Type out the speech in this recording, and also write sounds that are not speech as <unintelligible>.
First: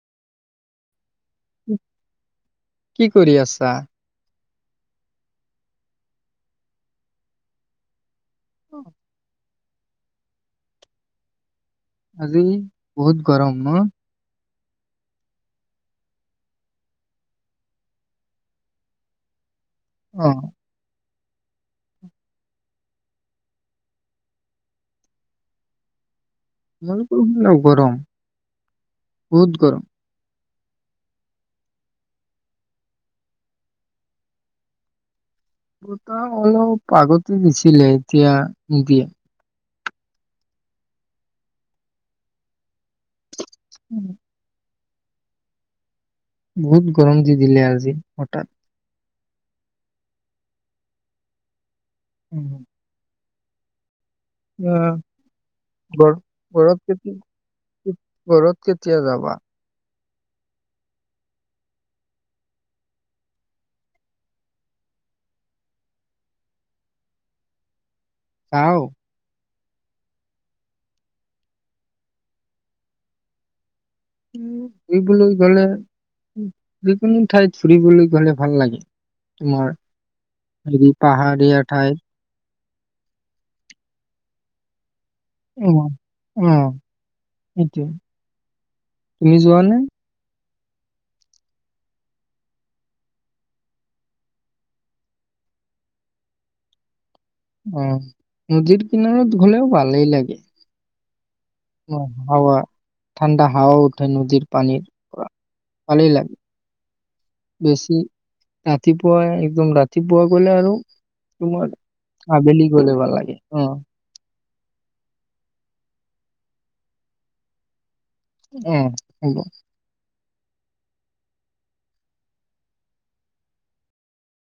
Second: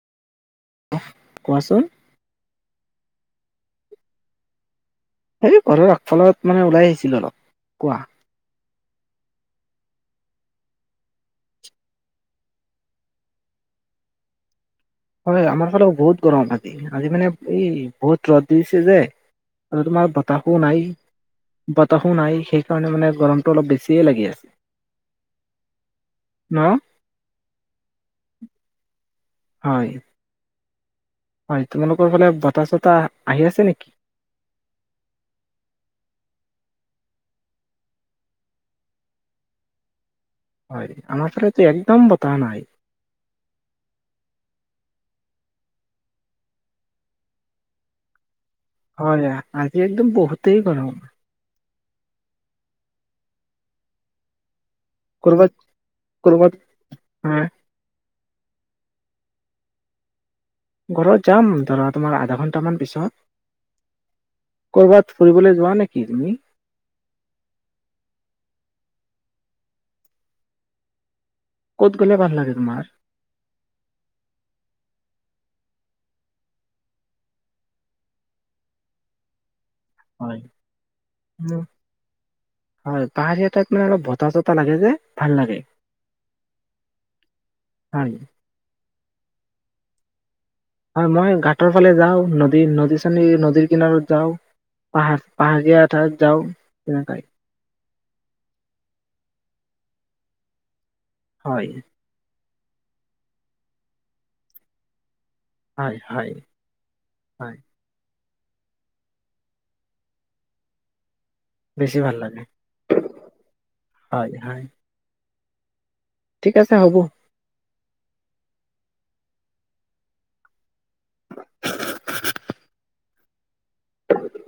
কি কোৱাচোন। কি কৰি আছা? সেই ঘৰৰ আগফালত মানে ওলাই আহিছিল অলপ। কোৱা? <unintelligible> আজিও বহুত গৰম ন। হয়, আমাৰ ফালে বহুত গৰম আজি, আজি মানে, এই বহুত ৰ'দ দিছে যে। আৰু তোমাৰ অ', বতাহো নাই, বতাহো নাই, সেইকাৰণে, মানে গৰমটো অলপ বেছিয়ে লাগি আছে। ন। গৰম, বহুত গৰম। হয় হয়, তোমালোকৰ ফালে বতাহ-চতাহ আহি আছে নেকি? বতাহ অলপ আগতে দিছিলে, এতিয়া নিদিয়ে। হয়, আমাৰ ফালেটো একদম, বতাহ নাই। <inaudible> বহুত গৰম, দি দিলে আজি হঠাৎ। হয়, আজি একদম বহুতেই গৰম। <inaudible> <unintelligible> কৰ'বাত কৰ'বাত আহ, ঘৰত কেতিয়া যাবা? ঘৰত যাম, ধৰা তোমাৰ আধা ঘন্টামান পিছত। ক'ৰবাত ফুৰিবলৈ যোৱা নেকি তুমি? যাওঁ। ক'ত গ'লে, ভাল লাগে তোমাৰ। ফুৰিবলৈ গ'লে, যিকোনো ঠাইত ফুৰিবলৈ গ'লে ভাল লাগে। তোমাৰ। হয়, হেৰি পাহাৰীয়া উম। ঠাইত। হয়, পাহাৰীয়া ঠাইত অলপ বতাহ-চতাহ লাগে যে। ভাল লাগে অ', অ', সেইটোৱে, হয় তুমি যোৱানে? হয়, মই ঘাটৰ ফালে যাওঁ, নদী, নদী চনী, নদীৰ কিনাৰত যাওঁ। পাহাৰ, পাহাৰিয়া ঠাইত যাওঁ তেনেকায়। অ', নদীৰ কিনাৰত গ'লেও, ভালেই লাগে। হয়। হাৱা, ঠাণ্ডা হাৱাও উঠে, নদীৰ পানীৰ পৰা। হয় পানীলে, হয় হয় বেছি ৰাতিপুৱা একদম, ৰাতিপুৱা গ'লে আৰু। তোমাৰ, বেছি ভাল লাগে আবেলি গ'লে ভাল লাগে, অ'। হয়, হয়। ঠিক আছে, হ'ব। উম, হ'ব।